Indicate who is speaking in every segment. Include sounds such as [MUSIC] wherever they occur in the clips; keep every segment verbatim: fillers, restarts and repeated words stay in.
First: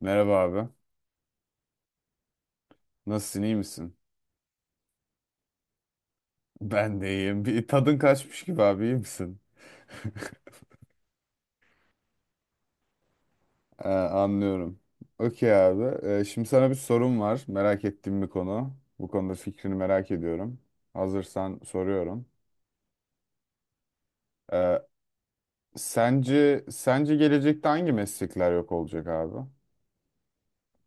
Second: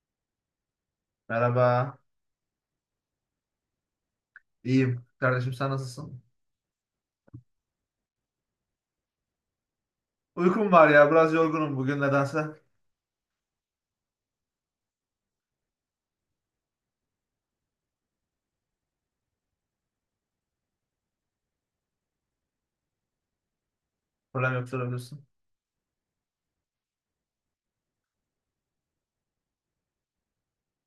Speaker 1: Merhaba abi.
Speaker 2: Merhaba.
Speaker 1: Nasılsın, iyi misin? [LAUGHS]
Speaker 2: İyiyim. Kardeşim sen nasılsın?
Speaker 1: Ben de iyiyim. Bir tadın kaçmış gibi abi, iyi misin? [LAUGHS]
Speaker 2: Uykum var ya. Biraz yorgunum bugün nedense.
Speaker 1: Ee, anlıyorum. Okey abi. Ee, şimdi sana bir sorum var. Merak ettiğim bir konu. Bu konuda fikrini merak ediyorum. Hazırsan soruyorum.
Speaker 2: Problem yok
Speaker 1: Ee,
Speaker 2: sorabilirsin.
Speaker 1: sence sence gelecekte hangi meslekler yok olacak abi?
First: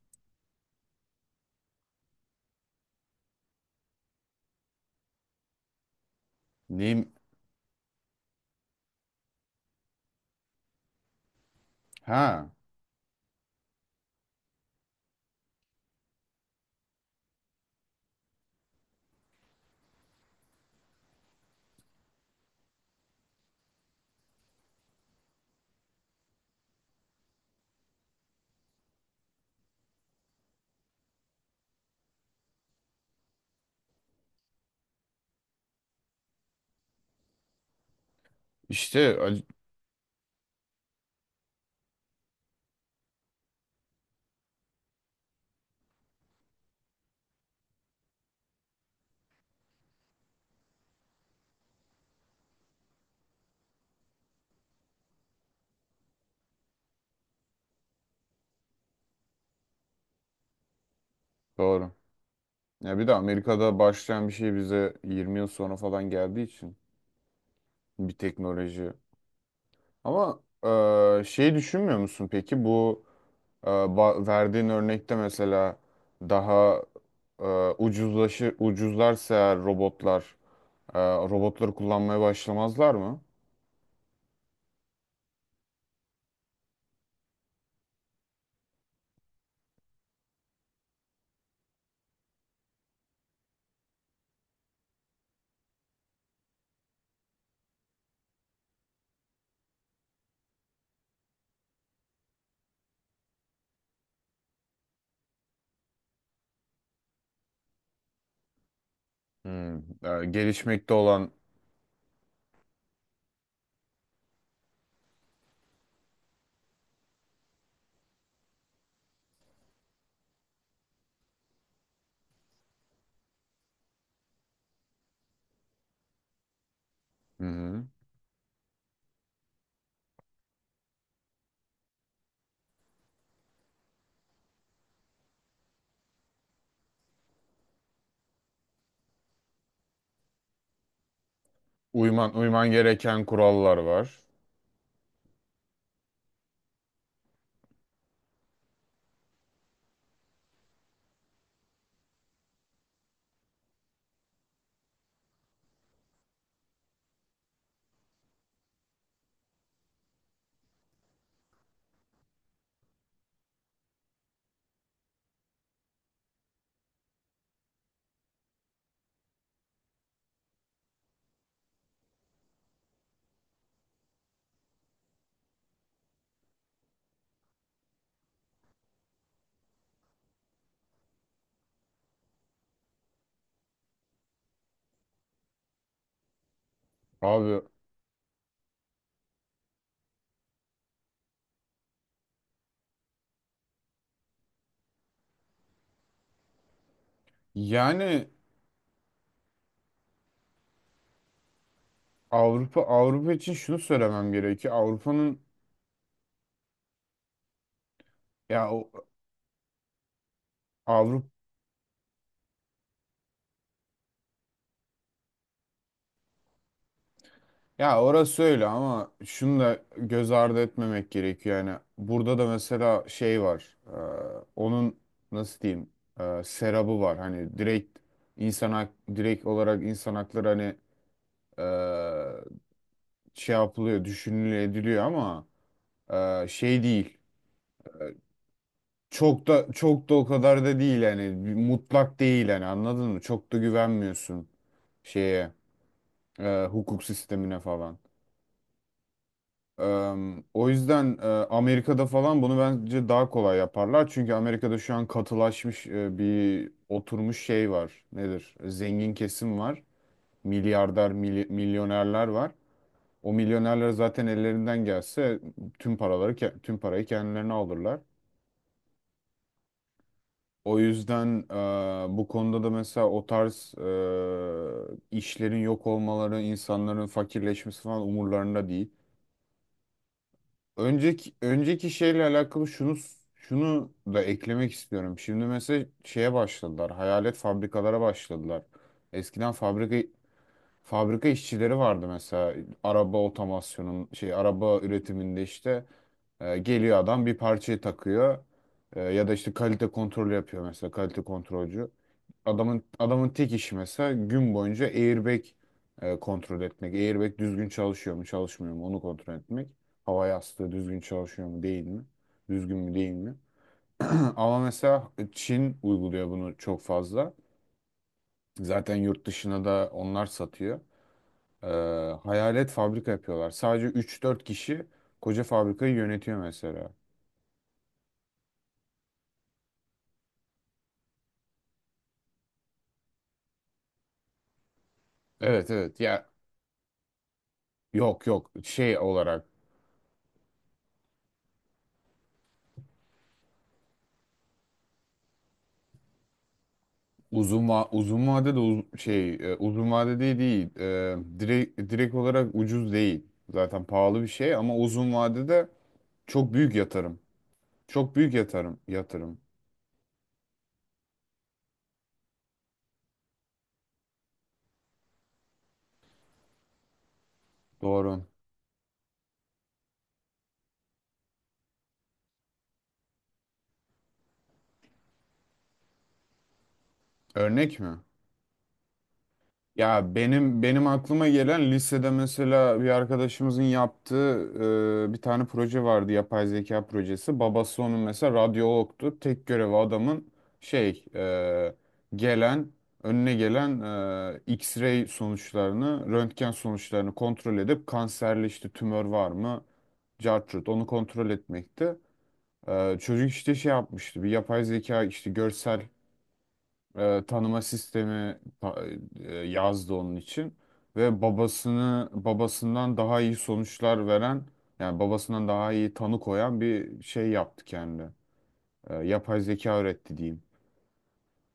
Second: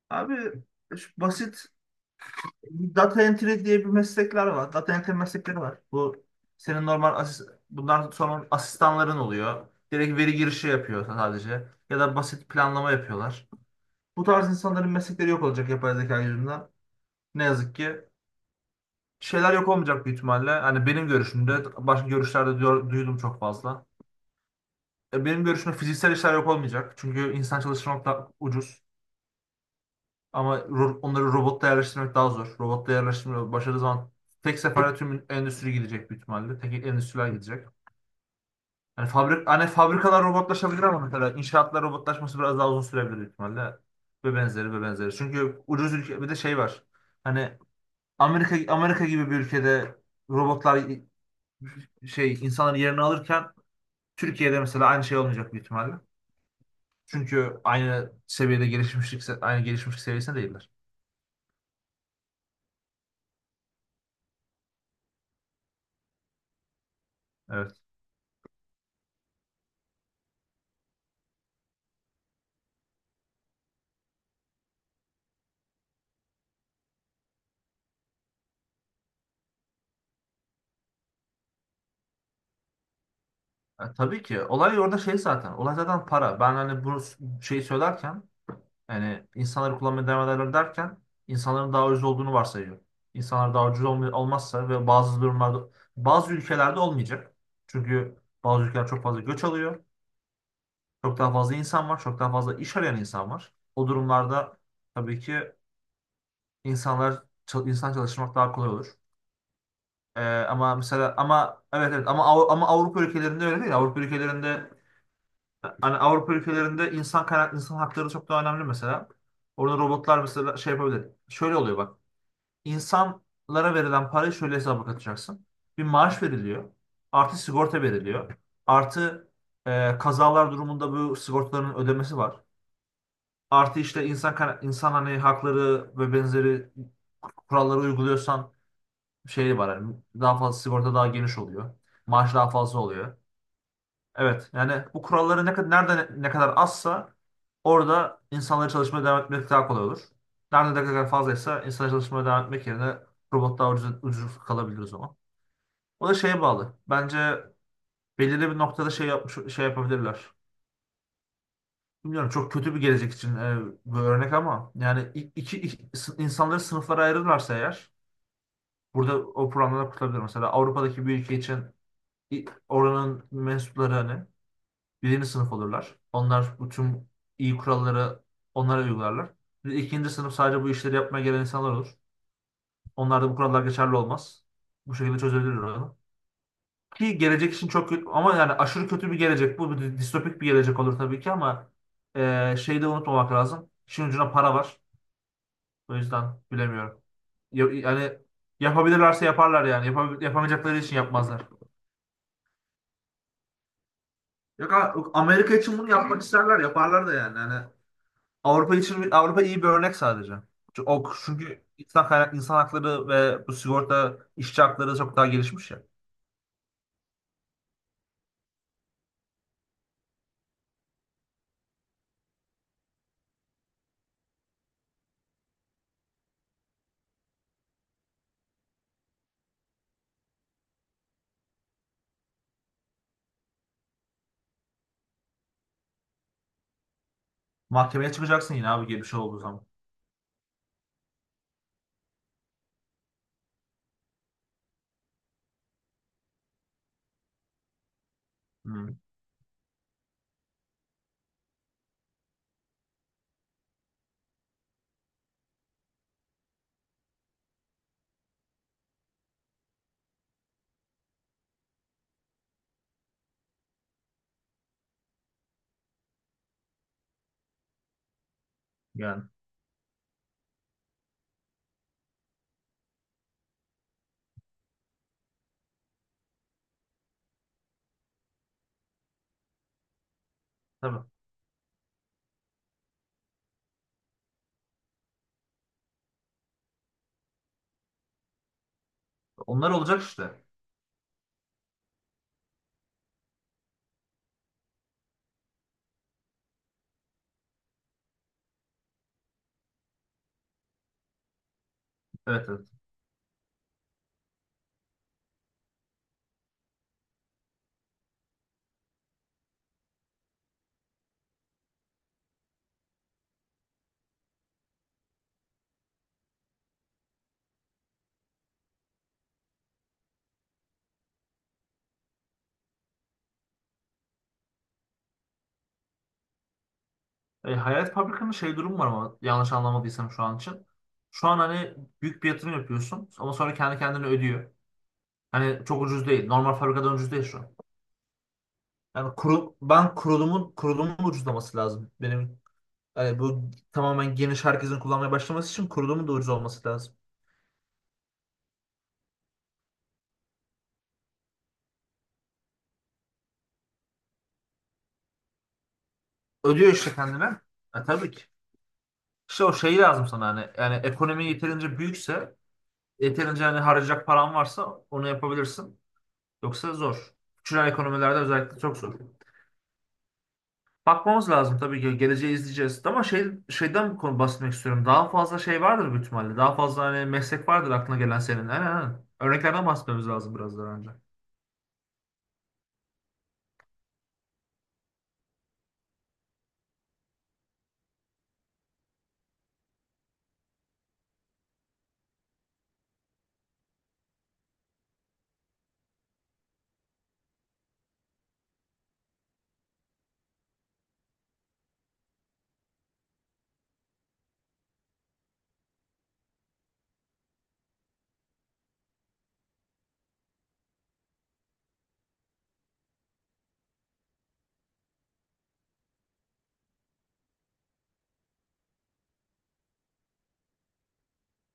Speaker 2: Abi şu basit data entry diye bir meslekler var. Data entry meslekleri var. Bu senin
Speaker 1: Neyim?
Speaker 2: normal asist bundan sonra asistanların oluyor. Direkt veri girişi yapıyor sadece. Ya da basit
Speaker 1: Ha,
Speaker 2: planlama yapıyorlar. Bu tarz insanların meslekleri yok olacak yapay zeka yüzünden. Ne yazık ki. Şeyler yok olmayacak büyük ihtimalle. Hani benim görüşümde başka görüşlerde diyor- duydum çok fazla. E, Benim görüşüm fiziksel işler yok olmayacak. Çünkü insan çalıştırmak da ucuz. Ama ro- onları robotta yerleştirmek daha zor. Robotta yerleştirmek başarılı zaman tek seferde tüm endüstri gidecek büyük ihtimalle. Tek endüstriler gidecek.
Speaker 1: işte
Speaker 2: Yani
Speaker 1: ac-
Speaker 2: fabrik, hani fabrikalar robotlaşabilir ama mesela inşaatlar robotlaşması biraz daha uzun sürebilir büyük ihtimalle. Ve benzeri ve benzeri. Çünkü ucuz ülke bir de şey var. Hani Amerika Amerika gibi bir ülkede robotlar şey insanların yerini alırken Türkiye'de mesela aynı şey olmayacak büyük ihtimalle. Çünkü aynı seviyede gelişmişlik, aynı gelişmişlik seviyesinde değiller.
Speaker 1: doğru. Ya bir de Amerika'da başlayan bir şey bize yirmi yıl sonra falan geldiği için
Speaker 2: Evet.
Speaker 1: bir teknoloji. Ama e, şey, düşünmüyor musun peki bu, e, ba- verdiğin örnekte mesela, daha e, ucuzlaşı ucuzlarsa eğer robotlar, e, robotları kullanmaya başlamazlar mı?
Speaker 2: Ha, tabii ki. Olay orada şey zaten. Olay zaten para. Ben hani bunu şey söylerken yani insanları kullanmaya devam ederler derken insanların daha ucuz olduğunu varsayıyorum. İnsanlar daha ucuz olma- olmazsa ve bazı durumlarda bazı ülkelerde olmayacak. Çünkü bazı ülkeler çok fazla göç alıyor. Çok daha fazla insan var. Çok daha fazla iş arayan insan var. O durumlarda tabii ki insanlar çal- insan çalıştırmak daha kolay olur.
Speaker 1: Hmm.
Speaker 2: Ee,
Speaker 1: E,
Speaker 2: ama
Speaker 1: gelişmekte
Speaker 2: mesela
Speaker 1: olan.
Speaker 2: ama evet evet ama Av- ama Avrupa ülkelerinde öyle değil. Avrupa ülkelerinde hani Avrupa ülkelerinde insan kaynak insan hakları çok daha önemli mesela. Orada robotlar mesela şey yapabilir. Şöyle oluyor bak. İnsanlara verilen parayı şöyle hesaba katacaksın. Bir maaş veriliyor. Artı
Speaker 1: Hı
Speaker 2: sigorta
Speaker 1: hı.
Speaker 2: veriliyor. Artı e, kazalar durumunda bu sigortaların ödemesi var. Artı işte insan kaynak- insan hani hakları ve benzeri kuralları uyguluyorsan şey var. Yani daha fazla sigorta daha geniş oluyor.
Speaker 1: uyman
Speaker 2: Maaş daha
Speaker 1: uyman
Speaker 2: fazla oluyor.
Speaker 1: gereken kurallar var.
Speaker 2: Evet yani bu kuralları ne kadar nerede ne kadar azsa orada insanların çalışmaya devam etmek daha kolay olur. Nerede ne kadar fazlaysa insanların çalışmaya devam etmek yerine robot daha ucuz, ucuz kalabilir o zaman. O da şeye bağlı. Bence belirli bir noktada şey yapmış şey yapabilirler. Bilmiyorum çok kötü bir gelecek için e, bir örnek ama yani i- iki, iki- sı- insanları sınıflara ayırırlarsa eğer burada o programları kurtarabilir. Mesela Avrupa'daki bir ülke için oranın mensupları hani birinci sınıf olurlar. Onlar bütün iyi kuralları onlara uygularlar. Bir de İkinci sınıf sadece bu işleri yapmaya gelen insanlar olur. Onlarda bu kurallar geçerli olmaz. Bu şekilde çözebilir onu. Ki gelecek
Speaker 1: Abi,
Speaker 2: için çok kötü ama yani aşırı kötü bir gelecek. Bu bir distopik bir gelecek olur tabii ki ama e, şeyi de unutmamak lazım. İşin ucuna para var. O yüzden bilemiyorum. Ya- yani
Speaker 1: yani
Speaker 2: yapabilirlerse yaparlar yani. Yapabil- yapamayacakları için yapmazlar.
Speaker 1: Avrupa Avrupa için şunu söylemem
Speaker 2: Yok,
Speaker 1: gerekiyor.
Speaker 2: ha-
Speaker 1: Avrupa'nın
Speaker 2: Amerika için bunu yapmak isterler. Yaparlar da yani. Yani
Speaker 1: ya
Speaker 2: Avrupa için Avrupa iyi bir örnek sadece. Çünkü O
Speaker 1: Avrupa
Speaker 2: çünkü insan kaynak insan hakları ve bu sigorta işçi hakları çok daha gelişmiş ya.
Speaker 1: Ya orası öyle ama şunu da göz ardı etmemek gerekiyor. Yani burada da mesela şey var. E, onun, nasıl diyeyim? E, serabı var. Hani direkt insan hak, direkt olarak insan hakları, hani e, şey yapılıyor, düşünülüyor, ediliyor ama e, şey değil.
Speaker 2: Mahkemeye çıkacaksın yine abi gibi bir şey olduğu
Speaker 1: Çok
Speaker 2: zaman.
Speaker 1: da çok da o kadar da değil yani. Bir mutlak değil yani, anladın mı? Çok da güvenmiyorsun şeye, e, hukuk sistemine falan.
Speaker 2: Hmm,
Speaker 1: Em, o yüzden e, Amerika'da falan bunu bence daha kolay yaparlar. Çünkü Amerika'da şu an katılaşmış, e, bir oturmuş şey var. Nedir? Zengin kesim var. Milyarder, mily- milyonerler var. O milyonerler zaten ellerinden gelse tüm paraları ke- tüm parayı kendilerine alırlar.
Speaker 2: yani
Speaker 1: O yüzden e, bu konuda da mesela o tarz e, işlerin yok olmaları, insanların fakirleşmesi falan umurlarında değil.
Speaker 2: tabii.
Speaker 1: Önceki önceki şeyle alakalı şunu şunu da eklemek istiyorum. Şimdi mesela şeye başladılar. Hayalet fabrikalara başladılar. Eskiden
Speaker 2: Onlar olacak
Speaker 1: fabrika
Speaker 2: işte.
Speaker 1: fabrika işçileri vardı mesela, araba otomasyonun şey, araba üretiminde işte, e, geliyor adam bir parçayı takıyor. E, ya da işte kalite kontrolü yapıyor mesela, kalite kontrolcü
Speaker 2: Evet evet.
Speaker 1: adamın adamın tek işi mesela gün boyunca airbag e, kontrol etmek. Airbag düzgün çalışıyor mu, çalışmıyor mu, onu kontrol etmek. Hava yastığı düzgün çalışıyor mu, değil mi? Düzgün mü, değil mi? [LAUGHS] [CLEARS THROAT] Ama mesela Çin uyguluyor bunu çok fazla. Zaten yurt dışına da onlar satıyor. Ee, hayalet fabrika yapıyorlar. Sadece üç dört kişi koca fabrikayı yönetiyor mesela.
Speaker 2: E, Hayat Fabrika'nın şey durumu var ama yanlış anlamadıysam şu an için. Şu an hani büyük bir yatırım yapıyorsun ama sonra kendi kendine ödüyor. Hani
Speaker 1: Evet
Speaker 2: çok
Speaker 1: evet
Speaker 2: ucuz değil.
Speaker 1: ya,
Speaker 2: Normal fabrikadan ucuz değil şu an.
Speaker 1: yok yok, şey
Speaker 2: Yani
Speaker 1: olarak...
Speaker 2: kuru, ben kurulumun kurulumun ucuzlaması lazım. Benim yani bu tamamen geniş herkesin kullanmaya başlaması için kurulumun da ucuz olması lazım.
Speaker 1: Uzun va uzun vade de, uz- şey e, uzun vade değil değil. E, direkt direkt olarak ucuz değil. Zaten pahalı bir şey ama uzun vadede çok
Speaker 2: Ödüyor
Speaker 1: büyük
Speaker 2: işte
Speaker 1: yatırım.
Speaker 2: kendine. E, tabii
Speaker 1: Çok
Speaker 2: ki.
Speaker 1: büyük yatırım yatırım.
Speaker 2: İşte o şey lazım sana hani. Yani ekonomi yeterince büyükse, yeterince hani harcayacak paran varsa onu yapabilirsin. Yoksa zor. Küçülen ekonomilerde
Speaker 1: Doğru.
Speaker 2: özellikle çok zor. Bakmamız lazım tabii ki. Geleceği izleyeceğiz. Ama şey, şeyden bir konu bahsetmek istiyorum. Daha fazla şey vardır büyük ihtimalle. Daha fazla hani meslek vardır
Speaker 1: Örnek mi?
Speaker 2: aklına gelen senin. Aynen aynen. Örneklerden bahsetmemiz
Speaker 1: Ya
Speaker 2: lazım biraz
Speaker 1: benim
Speaker 2: daha
Speaker 1: benim
Speaker 2: önce.
Speaker 1: aklıma gelen, lisede mesela bir arkadaşımızın yaptığı e, bir tane proje vardı, yapay zeka projesi. Babası onun mesela radyologtu. Tek görevi adamın, şey e, gelen önüne gelen e, X-ray sonuçlarını, röntgen sonuçlarını kontrol edip kanserli işte tümör var mı, cartrut onu kontrol etmekti. E, çocuk işte şey yapmıştı, bir yapay zeka işte görsel e, tanıma sistemi ta- e, yazdı onun için ve babasını babasından daha iyi sonuçlar veren, yani babasından daha iyi tanı koyan bir şey yaptı kendi. E, yapay zeka öğretti diyeyim.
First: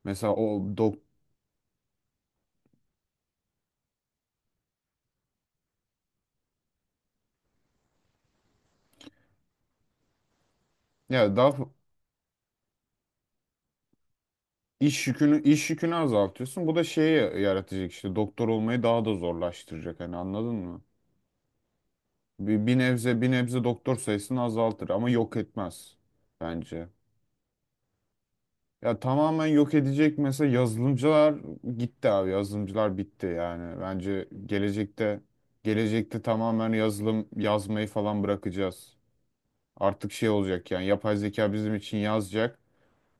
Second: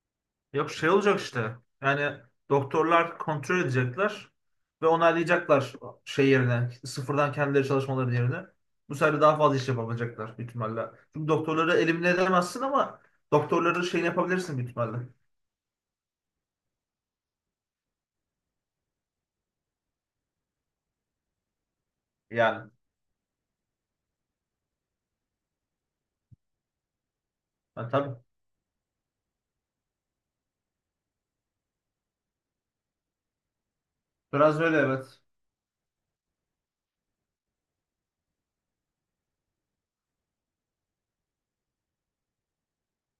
Speaker 1: Mesela o
Speaker 2: Yok şey
Speaker 1: dok
Speaker 2: olacak işte. Yani doktorlar kontrol edecekler ve onaylayacaklar şey yerine, sıfırdan kendileri çalışmaları yerine. Bu sefer de daha fazla iş yapabilecekler büyük ihtimalle.
Speaker 1: ya
Speaker 2: Çünkü
Speaker 1: daha f-
Speaker 2: doktorları elimine edemezsin ama doktorları şeyini yapabilirsin büyük ihtimalle.
Speaker 1: iş yükünü iş yükünü azaltıyorsun. Bu da şeyi yaratacak işte, doktor olmayı daha da zorlaştıracak, hani anladın mı? Bir,
Speaker 2: Yani.
Speaker 1: bir nebze bir nebze doktor sayısını azaltır ama yok etmez bence.
Speaker 2: Ha, tabii.
Speaker 1: Ya tamamen yok edecek mesela. Yazılımcılar gitti abi, yazılımcılar bitti yani, bence
Speaker 2: Biraz öyle
Speaker 1: gelecekte
Speaker 2: evet.
Speaker 1: gelecekte tamamen yazılım yazmayı falan bırakacağız. Artık şey olacak, yani yapay zeka bizim için yazacak.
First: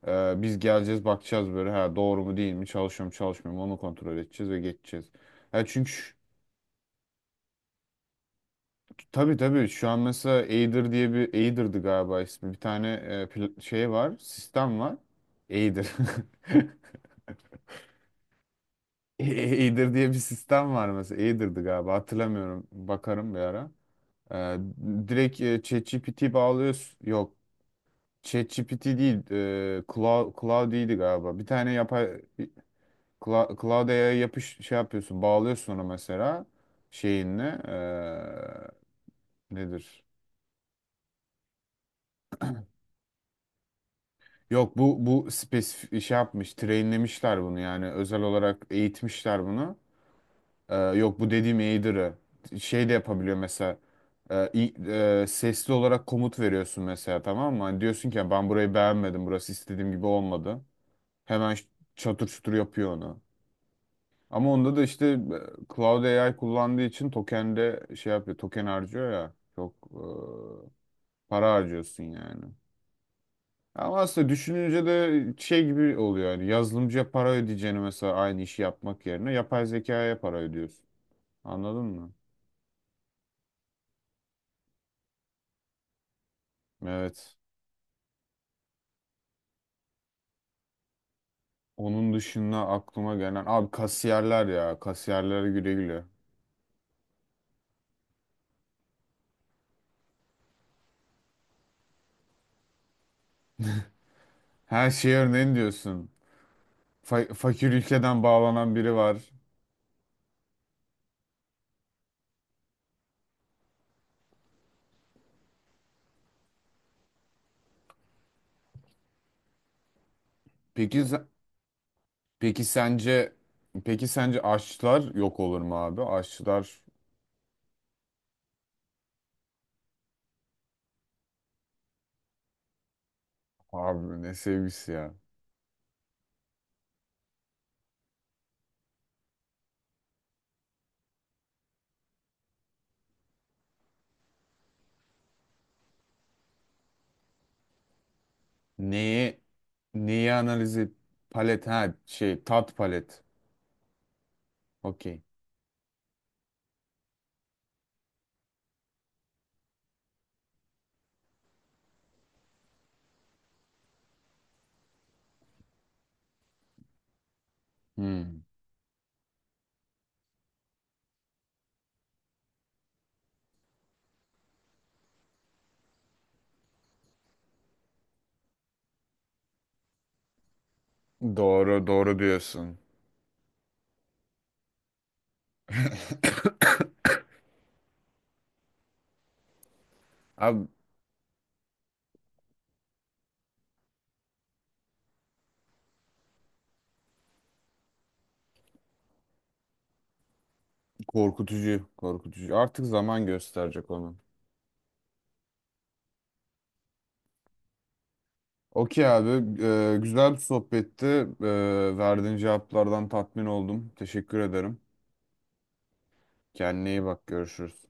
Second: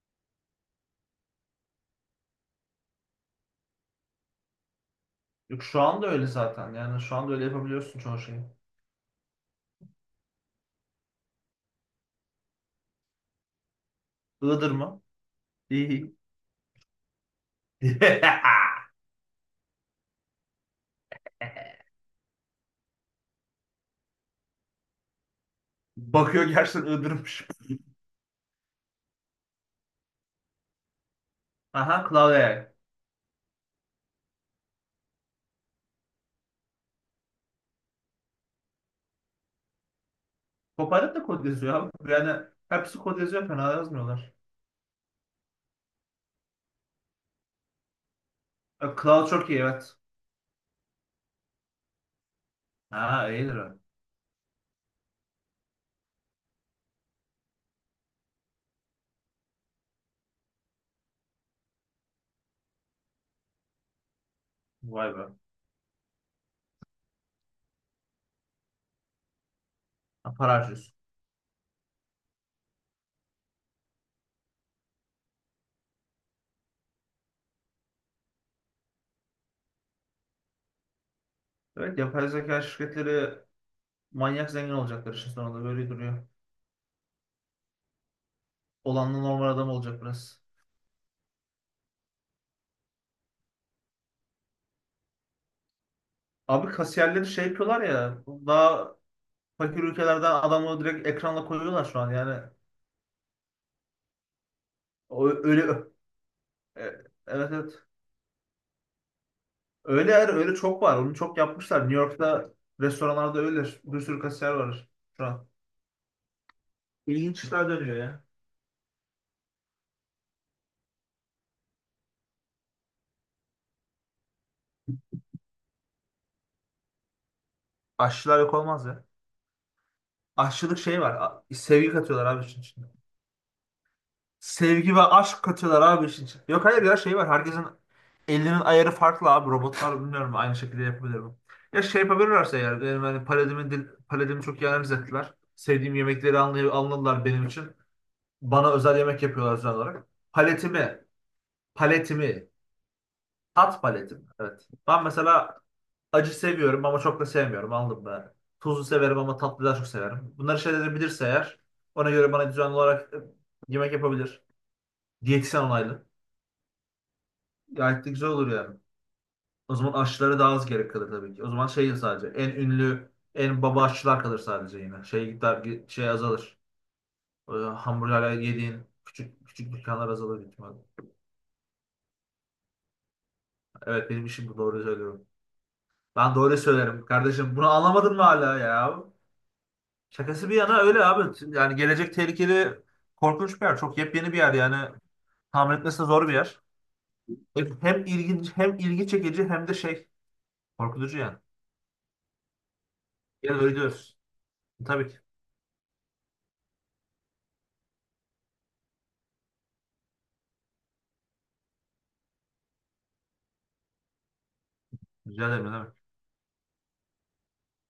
Speaker 1: Ee, biz geleceğiz, bakacağız böyle, ha doğru mu değil mi, çalışıyor mu çalışmıyor mu, onu kontrol edeceğiz ve geçeceğiz.
Speaker 2: Yok
Speaker 1: Ya
Speaker 2: şu
Speaker 1: çünkü
Speaker 2: anda
Speaker 1: şu-
Speaker 2: öyle zaten. Yani şu anda öyle yapabiliyorsun çoğu şeyi.
Speaker 1: tabii tabii şu an mesela Aider diye bir... Aider'dı galiba ismi, bir tane, e, pl- şey var
Speaker 2: Iğdır
Speaker 1: sistem var.
Speaker 2: mı?
Speaker 1: Aider.
Speaker 2: İyi.
Speaker 1: [LAUGHS]
Speaker 2: [LAUGHS]
Speaker 1: Eater diye bir sistem var mesela. Eater'dı galiba, hatırlamıyorum. Bakarım bir ara. Ee, direkt e, ChatGPT
Speaker 2: Bakıyor gerçekten
Speaker 1: bağlıyorsun. Yok,
Speaker 2: Iğdır'mış.
Speaker 1: ChatGPT değil. E, Cloud, Cloud'iydi galiba. Bir tane
Speaker 2: Aha
Speaker 1: yapay...
Speaker 2: Cloud A I.
Speaker 1: Cloud, Cloud A I yapış şey yapıyorsun. Bağlıyorsun ona mesela şeyinle. e, nedir?
Speaker 2: Copilot da kod yazıyor abi. Yani hepsi kod yazıyor fena yazmıyorlar.
Speaker 1: Yok, bu bu spesifik şey yapmış. Trainlemişler bunu yani. Özel olarak
Speaker 2: E, Cloud
Speaker 1: eğitmişler
Speaker 2: çok iyi
Speaker 1: bunu.
Speaker 2: evet.
Speaker 1: Ee, yok, bu dediğim Aider'ı. Şey de
Speaker 2: Ha
Speaker 1: yapabiliyor
Speaker 2: iyidir
Speaker 1: mesela.
Speaker 2: o.
Speaker 1: Ee, i- e, sesli olarak komut veriyorsun mesela, tamam mı? Hani diyorsun ki, ben burayı beğenmedim, burası istediğim gibi olmadı. Hemen ş- çatır çutur yapıyor onu. Ama onda da işte
Speaker 2: Vay be.
Speaker 1: e, Cloud A I kullandığı için tokende şey yapıyor. Token harcıyor ya. Çok
Speaker 2: Ha, para
Speaker 1: e,
Speaker 2: harcıyorsun.
Speaker 1: para harcıyorsun yani. Ama aslında düşününce de şey gibi oluyor yani, yazılımcıya para ödeyeceğini mesela aynı işi yapmak yerine, yapay zekaya para ödüyorsun. Anladın
Speaker 2: Evet
Speaker 1: mı?
Speaker 2: yapay zeka şirketleri manyak zengin olacaklar işin sonunda böyle duruyor.
Speaker 1: Evet.
Speaker 2: Olanla normal adam olacak biraz.
Speaker 1: Onun dışında aklıma gelen abi, kasiyerler ya, kasiyerlere güle güle.
Speaker 2: Abi kasiyerleri şey yapıyorlar ya daha fakir ülkelerden adamı direkt ekranla koyuyorlar şu an yani.
Speaker 1: Her şeye
Speaker 2: O,
Speaker 1: örneğin
Speaker 2: öyle
Speaker 1: diyorsun.
Speaker 2: e,
Speaker 1: Fa-
Speaker 2: evet
Speaker 1: fakir
Speaker 2: evet.
Speaker 1: ülkeden bağlanan biri var.
Speaker 2: Öyle yer öyle çok var. Onu çok yapmışlar. New York'ta restoranlarda öyle bir sürü kasiyer var şu an. İşler dönüyor ya.
Speaker 1: Peki se- peki sence peki sence aşçılar yok olur mu abi? Aşçılar...
Speaker 2: Aşçılar yok olmaz ya. Aşçılık şey var. A- sevgi katıyorlar abi işin içinde.
Speaker 1: Abi, ne sevgisi
Speaker 2: Sevgi ve
Speaker 1: ya.
Speaker 2: aşk katıyorlar abi işin içinde. Yok hayır ya şey var. Herkesin elinin ayarı farklı abi. Robotlar bilmiyorum aynı şekilde yapabilir mi? Ya şey yapabilirlerse eğer. Benim hani paladimi, dil, paletimi çok iyi analiz ettiler. Sevdiğim yemekleri anlay anladılar benim için. Bana özel yemek
Speaker 1: Neyi
Speaker 2: yapıyorlar özel olarak.
Speaker 1: neyi analiz et?
Speaker 2: Paletimi,
Speaker 1: Palet, ha, şey,
Speaker 2: paletimi,
Speaker 1: tat palet.
Speaker 2: tat paletimi. Evet. Ben
Speaker 1: Okey.
Speaker 2: mesela acı seviyorum ama çok da sevmiyorum. Anladın mı? Tuzlu severim ama tatlı daha çok severim. Bunları şeyleri bilirse eğer ona göre bana düzenli olarak e, yemek yapabilir. Diyetisyen onaylı. Gayet de güzel
Speaker 1: Hmm.
Speaker 2: olur yani. O zaman aşçılara daha az gerek kalır tabii ki. O zaman şey sadece en ünlü, en baba aşçılar kalır sadece yine. Şey gider şey azalır. O hamburgerler yediğin küçük küçük dükkanlar azalır büyük ihtimalle.
Speaker 1: Doğru doğru diyorsun.
Speaker 2: Evet benim işim bu doğru söylüyorum. Ben doğru söylerim kardeşim. Bunu anlamadın mı hala ya? Şakası bir
Speaker 1: Abi,
Speaker 2: yana öyle abi. Şimdi yani gelecek tehlikeli korkunç bir yer. Çok yepyeni bir yer yani. Tahmin etmesi de zor bir yer. Hem hem ilginç hem ilgi çekici hem de şey korkutucu yani.
Speaker 1: korkutucu korkutucu. Artık zaman
Speaker 2: Gel öyle
Speaker 1: gösterecek onu.
Speaker 2: diyoruz. Tabii ki.
Speaker 1: Okey abi. Ee, güzel bir sohbetti. Ee, verdiğin cevaplardan tatmin oldum. Teşekkür ederim.
Speaker 2: Rica ederim. Ne demek.
Speaker 1: Kendine iyi bak. Görüşürüz.